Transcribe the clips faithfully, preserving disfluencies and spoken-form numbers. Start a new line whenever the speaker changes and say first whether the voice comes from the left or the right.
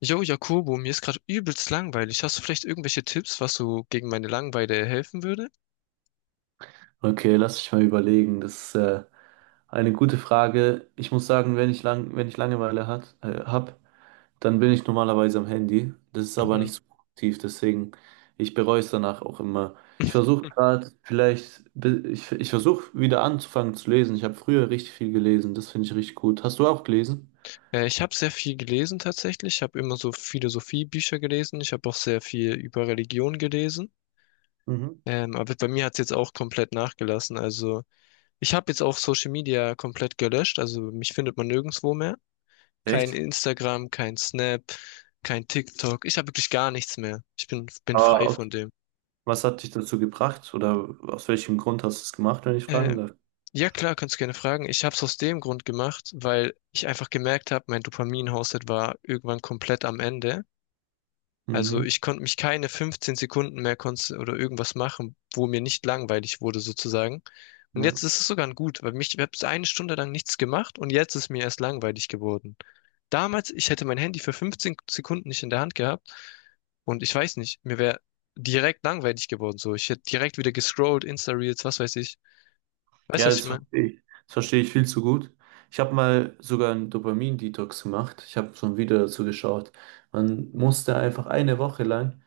left: Jo, Jakobo, mir ist gerade übelst langweilig. Hast du vielleicht irgendwelche Tipps, was so gegen meine Langeweile helfen würde?
right: Okay, lass mich mal überlegen. Das ist äh, eine gute Frage. Ich muss sagen, wenn ich lang, wenn ich Langeweile hat, äh, hab, dann bin ich normalerweise am Handy. Das ist aber
left: Mhm.
right: nicht so produktiv, deswegen ich bereue es danach auch immer. Ich versuche gerade vielleicht, bi- ich, ich versuche wieder anzufangen zu lesen. Ich habe früher richtig viel gelesen, das finde ich richtig gut. Hast du auch gelesen?
left: Äh, ich habe sehr viel gelesen tatsächlich. Ich habe immer so Philosophiebücher gelesen. Ich habe auch sehr viel über Religion gelesen.
right: Mhm.
left: Ähm, aber bei mir hat's jetzt auch komplett nachgelassen. Also ich habe jetzt auch Social Media komplett gelöscht. Also mich findet man nirgendwo mehr. Kein
right: Echt?
left: Instagram, kein Snap, kein TikTok. Ich habe wirklich gar nichts mehr. Ich bin, bin
right: Aber
left: frei von
right: aus-
left: dem.
right: Was hat dich dazu gebracht oder aus welchem Grund hast du es gemacht, wenn ich
left: Äh,
right: fragen darf?
left: Ja, klar, kannst gerne fragen. Ich habe es aus dem Grund gemacht, weil ich einfach gemerkt habe, mein Dopamin-Haushalt war irgendwann komplett am Ende. Also
right: Mhm.
left: ich konnte mich keine fünfzehn Sekunden mehr konz- oder irgendwas machen, wo mir nicht langweilig wurde sozusagen. Und jetzt ist es sogar ein gut, weil mich, ich habe eine Stunde lang nichts gemacht und jetzt ist mir erst langweilig geworden. Damals, ich hätte mein Handy für fünfzehn Sekunden nicht in der Hand gehabt und ich weiß nicht, mir wäre direkt langweilig geworden. So, ich hätte direkt wieder gescrollt, Insta-Reels, was weiß ich. Weißt du,
right: Ja,
left: was ich
right: das
left: meine?
right: verstehe ich. Das verstehe ich viel zu gut. Ich habe mal sogar einen Dopamin-Detox gemacht. Ich habe so ein Video dazu geschaut. Man musste einfach eine Woche lang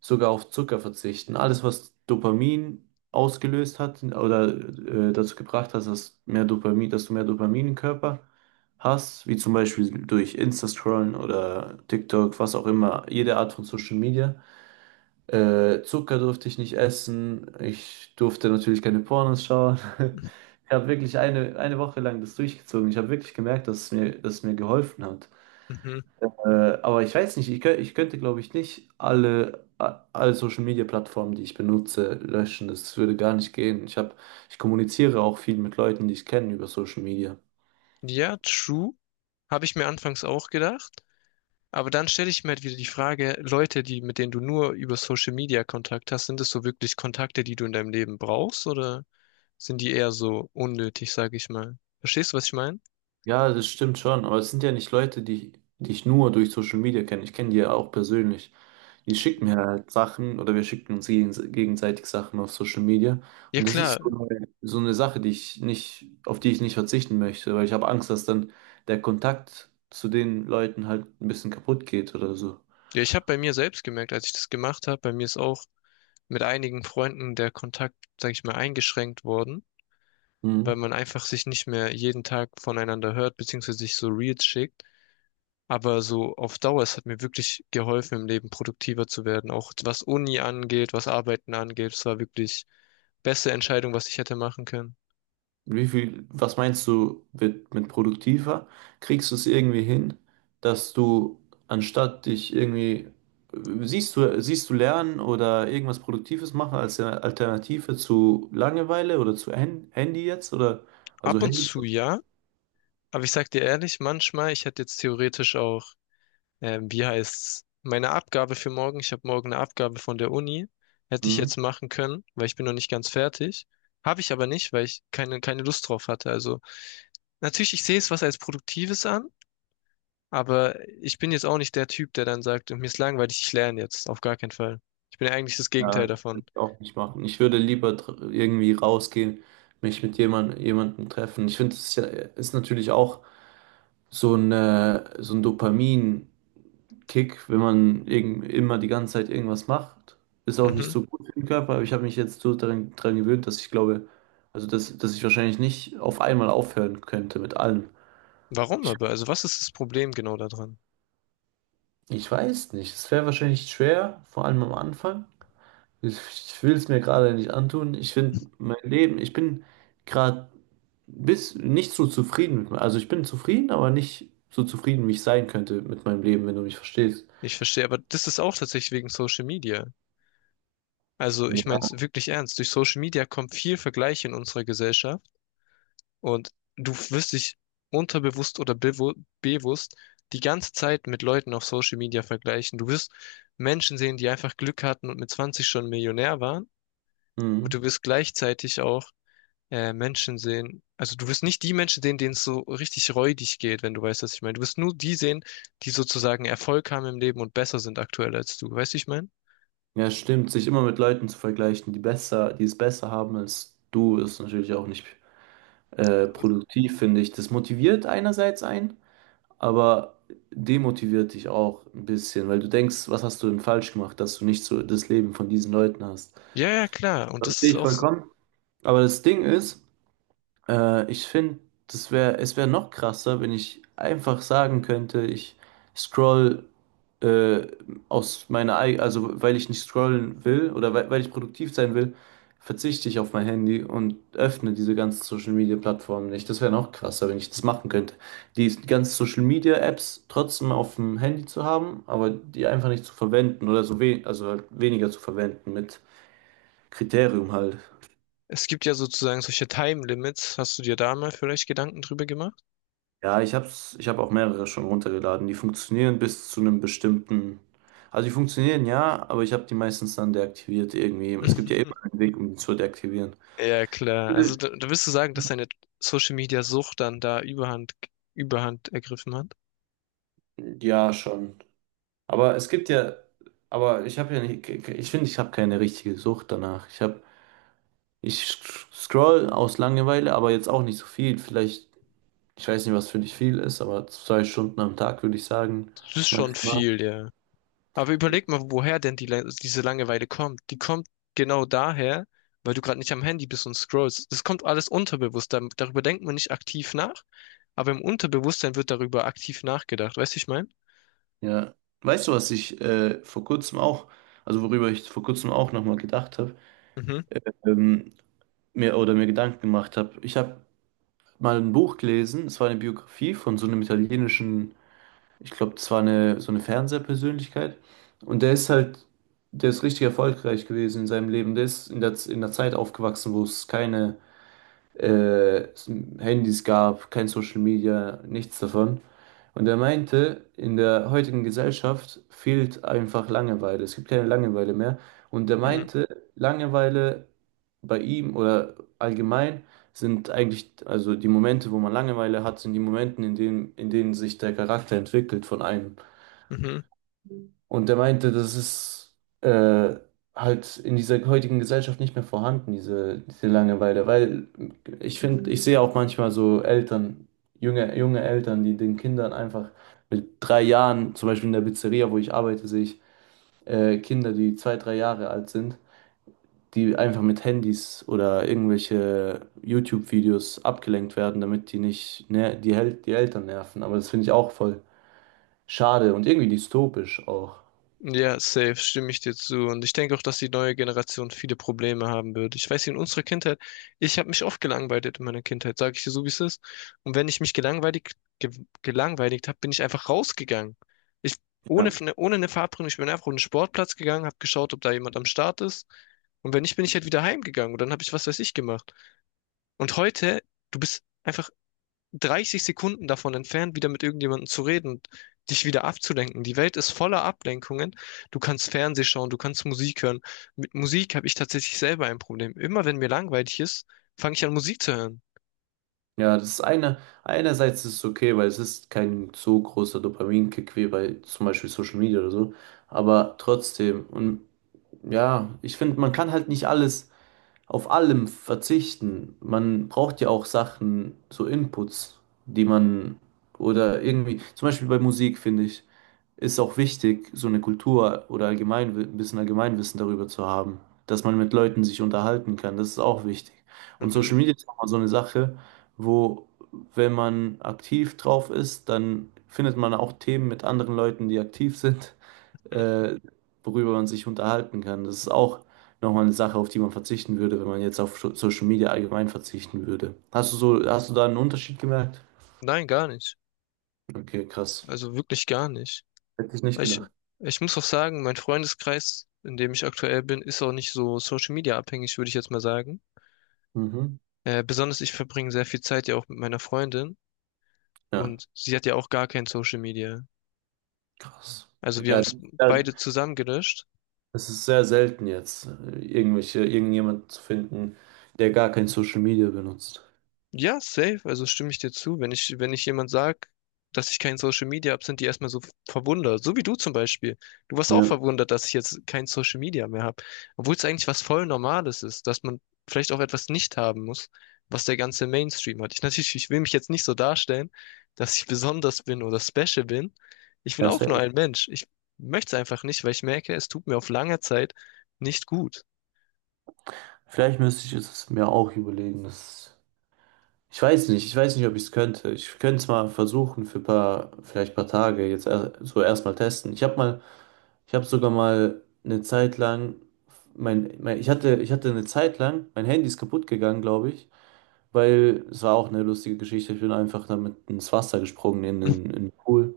right: sogar auf Zucker verzichten. Alles, was Dopamin ausgelöst hat oder äh, dazu gebracht hat, dass mehr Dopamin, dass du mehr Dopamin im Körper hast, wie zum Beispiel durch Insta-Scrollen oder TikTok, was auch immer, jede Art von Social Media. Äh, Zucker durfte ich nicht essen. Ich durfte natürlich keine Pornos schauen. Ich habe wirklich eine, eine Woche lang das durchgezogen. Ich habe wirklich gemerkt, dass es mir, dass es mir geholfen hat.
left: Mhm.
right: Äh, aber ich weiß nicht, ich, kö- ich könnte, glaube ich, nicht alle, a- alle Social Media Plattformen, die ich benutze, löschen. Das würde gar nicht gehen. Ich habe, ich kommuniziere auch viel mit Leuten, die ich kenne, über Social Media.
left: Ja, true. Habe ich mir anfangs auch gedacht. Aber dann stelle ich mir halt wieder die Frage, Leute, die, mit denen du nur über Social Media Kontakt hast, sind das so wirklich Kontakte, die du in deinem Leben brauchst oder sind die eher so unnötig, sage ich mal? Verstehst du, was ich meine?
right: Ja, das stimmt schon, aber es sind ja nicht Leute, die, die ich nur durch Social Media kenne. Ich kenne die ja auch persönlich. Die schicken mir halt Sachen oder wir schicken uns gegense- gegenseitig Sachen auf Social Media.
left: Ja,
right: Und das
left: klar.
right: ist so eine, so eine Sache, die ich nicht, auf die ich nicht verzichten möchte, weil ich habe Angst, dass dann der Kontakt zu den Leuten halt ein bisschen kaputt geht oder so.
left: Ja, ich habe bei mir selbst gemerkt, als ich das gemacht habe, bei mir ist auch mit einigen Freunden der Kontakt, sage ich mal, eingeschränkt worden, weil
right: Mhm.
left: man einfach sich nicht mehr jeden Tag voneinander hört, beziehungsweise sich so Reels schickt. Aber so auf Dauer, es hat mir wirklich geholfen, im Leben produktiver zu werden. Auch was Uni angeht, was Arbeiten angeht, es war wirklich beste Entscheidung, was ich hätte machen können.
right: Wie viel, was meinst du mit, mit produktiver? Kriegst du es irgendwie hin, dass du anstatt dich irgendwie, siehst du, siehst du Lernen oder irgendwas Produktives machen als eine Alternative zu Langeweile oder zu Hand, Handy jetzt oder, also
left: Ab und
right: Handy?
left: zu ja, aber ich sag dir ehrlich, manchmal, ich hätte jetzt theoretisch auch, ähm, wie heißt's, meine Abgabe für morgen, ich habe morgen eine Abgabe von der Uni, hätte ich
right: Mhm.
left: jetzt machen können, weil ich bin noch nicht ganz fertig. Habe ich aber nicht, weil ich keine, keine Lust drauf hatte. Also natürlich, ich sehe es was als Produktives an. Aber ich bin jetzt auch nicht der Typ, der dann sagt, mir ist langweilig, ich lerne jetzt. Auf gar keinen Fall. Ich bin ja eigentlich das Gegenteil
right: Ja, das
left: davon.
right: würde ich auch nicht machen. Ich würde lieber dr- irgendwie rausgehen, mich mit jemand, jemandem treffen. Ich finde, es ist, ja, ist natürlich auch so eine, so ein Dopamin Kick, wenn man irg- immer die ganze Zeit irgendwas macht. Ist auch nicht
left: Mhm.
right: so gut für den Körper, aber ich habe mich jetzt so daran, daran gewöhnt, dass ich glaube, also dass, dass ich wahrscheinlich nicht auf einmal aufhören könnte mit allem.
left: Warum
right: Ich,
left: aber? Also was ist das Problem genau daran?
right: ich weiß nicht, es wäre wahrscheinlich schwer, vor allem am Anfang. Ich, ich will es mir gerade nicht antun. Ich finde mein Leben, ich bin gerade bis nicht so zufrieden mit mir. Also ich bin zufrieden, aber nicht so zufrieden, wie ich sein könnte mit meinem Leben, wenn du mich verstehst.
left: Ich verstehe, aber das ist auch tatsächlich wegen Social Media. Also ich meine
right: Ja.
left: es wirklich ernst. Durch Social Media kommt viel Vergleich in unserer Gesellschaft und du wirst dich unterbewusst oder bewu bewusst die ganze Zeit mit Leuten auf Social Media vergleichen. Du wirst Menschen sehen, die einfach Glück hatten und mit zwanzig schon Millionär waren, und
right: Mhm.
left: du wirst gleichzeitig auch äh, Menschen sehen. Also du wirst nicht die Menschen sehen, denen es so richtig räudig geht, wenn du weißt, was ich meine. Du wirst nur die sehen, die sozusagen Erfolg haben im Leben und besser sind aktuell als du. Weißt du, wie ich meine?
right: Ja, stimmt. Sich immer mit Leuten zu vergleichen, die besser, die es besser haben als du, ist natürlich auch nicht äh, produktiv, finde ich. Das motiviert einerseits einen, aber demotiviert dich auch ein bisschen, weil du denkst, was hast du denn falsch gemacht, dass du nicht so das Leben von diesen Leuten hast.
left: Ja, ja, klar. Und das
right: Verstehe
left: ist
right: ich
left: auch so.
right: vollkommen. Aber das Ding ist, äh, ich finde, das wäre, es wäre noch krasser, wenn ich einfach sagen könnte, ich scroll, äh, aus meiner, ei- also weil ich nicht scrollen will oder weil, weil ich produktiv sein will, verzichte ich auf mein Handy und öffne diese ganzen Social Media Plattformen nicht. Das wäre noch krasser, wenn ich das machen könnte. Die ganzen Social Media Apps trotzdem auf dem Handy zu haben, aber die einfach nicht zu verwenden oder so we also halt weniger zu verwenden mit Kriterium halt.
left: Es gibt ja sozusagen solche Time Limits. Hast du dir da mal vielleicht Gedanken drüber gemacht?
right: Ja, ich hab's, ich habe auch mehrere schon runtergeladen. Die funktionieren bis zu einem bestimmten. Also die funktionieren ja, aber ich habe die meistens dann deaktiviert irgendwie. Es gibt ja immer einen Weg, um die zu deaktivieren.
left: Ja, klar. Also da, da wirst du sagen, dass deine Social Media Sucht dann da Überhand, Überhand ergriffen hat.
right: Ja, schon. Aber es gibt ja, aber ich habe ja nicht, ich finde, ich habe keine richtige Sucht danach. Ich habe, ich scroll aus Langeweile, aber jetzt auch nicht so viel. Vielleicht, ich weiß nicht, was für dich viel ist, aber zwei Stunden am Tag würde ich sagen.
left: Das ist schon
right: Maximal.
left: viel, ja. Aber überleg mal, woher denn die, Lang- diese Langeweile kommt. Die kommt genau daher, weil du gerade nicht am Handy bist und scrollst. Das kommt alles unterbewusst. Dar- Darüber denkt man nicht aktiv nach, aber im Unterbewusstsein wird darüber aktiv nachgedacht. Weißt du, ich meine?
right: Ja, weißt du, was ich äh, vor kurzem auch, also worüber ich vor kurzem auch nochmal gedacht habe,
left: Mhm.
right: ähm, mir oder mir Gedanken gemacht habe. Ich habe mal ein Buch gelesen, es war eine Biografie von so einem italienischen, ich glaube, das war eine so eine Fernsehpersönlichkeit. Und der ist halt, der ist richtig erfolgreich gewesen in seinem Leben. Der ist in der, in der Zeit aufgewachsen, wo es keine äh, es Handys gab, kein Social Media, nichts davon. Und er meinte, in der heutigen Gesellschaft fehlt einfach Langeweile. Es gibt keine Langeweile mehr. Und er
left: Mhm.
right: meinte, Langeweile bei ihm oder allgemein sind eigentlich, also die Momente, wo man Langeweile hat, sind die Momente, in denen, in denen sich der Charakter entwickelt von einem.
left: Mhm.
right: Und der meinte, das ist äh, halt in dieser heutigen Gesellschaft nicht mehr vorhanden, diese, diese Langeweile. Weil ich finde, ich sehe auch manchmal so Eltern, junge, junge Eltern, die den Kindern einfach mit drei Jahren, zum Beispiel in der Pizzeria, wo ich arbeite, sehe ich äh, Kinder, die zwei, drei Jahre alt sind, die einfach mit Handys oder irgendwelche YouTube-Videos abgelenkt werden, damit die nicht ner die, Hel die Eltern nerven. Aber das finde ich auch voll schade und irgendwie dystopisch auch.
left: Ja, safe, stimme ich dir zu. Und ich denke auch, dass die neue Generation viele Probleme haben wird. Ich weiß, in unserer Kindheit, ich habe mich oft gelangweilt in meiner Kindheit, sage ich dir so, wie es ist. Und wenn ich mich gelangweilt, ge gelangweilt habe, bin ich einfach rausgegangen. Ich, ohne, ohne eine Verabredung, ich bin einfach auf den Sportplatz gegangen, habe geschaut, ob da jemand am Start ist. Und wenn nicht, bin ich halt wieder heimgegangen. Und dann habe ich was weiß ich gemacht. Und heute, du bist einfach dreißig Sekunden davon entfernt, wieder mit irgendjemandem zu reden und dich wieder abzulenken. Die Welt ist voller Ablenkungen. Du kannst Fernseh schauen, du kannst Musik hören. Mit Musik habe ich tatsächlich selber ein Problem. Immer wenn mir langweilig ist, fange ich an, Musik zu hören.
right: Ja, das ist eine, einerseits ist es okay, weil es ist kein so großer Dopaminkick wie bei zum Beispiel Social Media oder so. Aber trotzdem, und ja, ich finde, man kann halt nicht alles auf allem verzichten. Man braucht ja auch Sachen, so Inputs, die man oder irgendwie, zum Beispiel bei Musik, finde ich, ist auch wichtig, so eine Kultur oder allgemein ein bisschen Allgemeinwissen darüber zu haben, dass man mit Leuten sich unterhalten kann. Das ist auch wichtig. Und
left: Mhm.
right: Social Media ist auch mal so eine Sache, wo, wenn man aktiv drauf ist, dann findet man auch Themen mit anderen Leuten, die aktiv sind,
left: Mhm.
right: äh, worüber man sich unterhalten kann. Das ist auch nochmal eine Sache, auf die man verzichten würde, wenn man jetzt auf Scho- Social Media allgemein verzichten würde. Hast du so, hast du da einen Unterschied gemerkt?
left: Nein, gar nicht.
right: Okay, krass.
left: Also wirklich gar nicht.
right: Hätte ich nicht
left: Ich,
right: gedacht.
left: ich muss auch sagen, mein Freundeskreis, in dem ich aktuell bin, ist auch nicht so Social Media abhängig, würde ich jetzt mal sagen.
right: Mhm.
left: Äh, besonders ich verbringe sehr viel Zeit ja auch mit meiner Freundin
right: Ja.
left: und sie hat ja auch gar kein Social Media.
right: Krass.
left: Also wir haben
right: Ja,
left: es
right: ja,
left: beide zusammen gelöscht.
right: es ist sehr selten jetzt, äh, irgendwelche, irgendjemand zu finden, der gar kein Social Media benutzt.
left: Ja, safe, also stimme ich dir zu. Wenn ich, wenn ich jemand sag, dass ich kein Social Media hab, sind die erstmal so verwundert. So wie du zum Beispiel. Du warst auch
right: Ja,
left: verwundert, dass ich jetzt kein Social Media mehr habe. Obwohl es eigentlich was voll Normales ist, dass man vielleicht auch etwas nicht haben muss, was der ganze Mainstream hat. Ich natürlich, ich will mich jetzt nicht so darstellen, dass ich besonders bin oder special bin. Ich bin
right: ja,
left: auch nur
right: safe.
left: ein Mensch. Ich möchte es einfach nicht, weil ich merke, es tut mir auf lange Zeit nicht gut.
right: Vielleicht müsste ich es mir auch überlegen. Das, ich weiß nicht, ich weiß nicht, ob ich es könnte. Ich könnte es mal versuchen für paar, vielleicht paar Tage, jetzt er, so erstmal testen. Ich habe mal, ich habe sogar mal eine Zeit lang, mein, mein, ich hatte, ich hatte eine Zeit lang, mein Handy ist kaputt gegangen, glaube ich. Weil es war auch eine lustige Geschichte. Ich bin einfach damit ins Wasser gesprungen, in den in den Pool.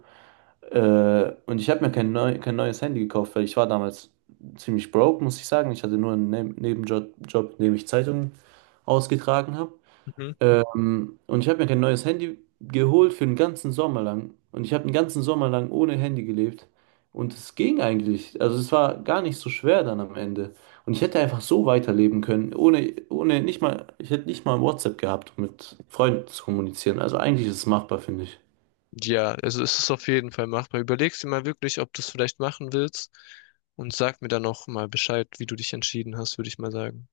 right: Äh, und ich habe mir kein, neu, kein neues Handy gekauft, weil ich war damals ziemlich broke, muss ich sagen. Ich hatte nur einen Ne- Nebenjob, Job, in dem ich Zeitungen ausgetragen habe.
left: Mhm.
right: Ähm, und ich habe mir kein neues Handy geholt für den ganzen Sommer lang. Und ich habe den ganzen Sommer lang ohne Handy gelebt. Und es ging eigentlich. Also es war gar nicht so schwer dann am Ende. Und ich hätte einfach so weiterleben können, ohne, ohne nicht mal, ich hätte nicht mal WhatsApp gehabt, um mit Freunden zu kommunizieren. Also eigentlich ist es machbar, finde ich.
left: Ja, also es ist auf jeden Fall machbar. Überlegst dir mal wirklich, ob du es vielleicht machen willst und sag mir dann noch mal Bescheid, wie du dich entschieden hast, würde ich mal sagen.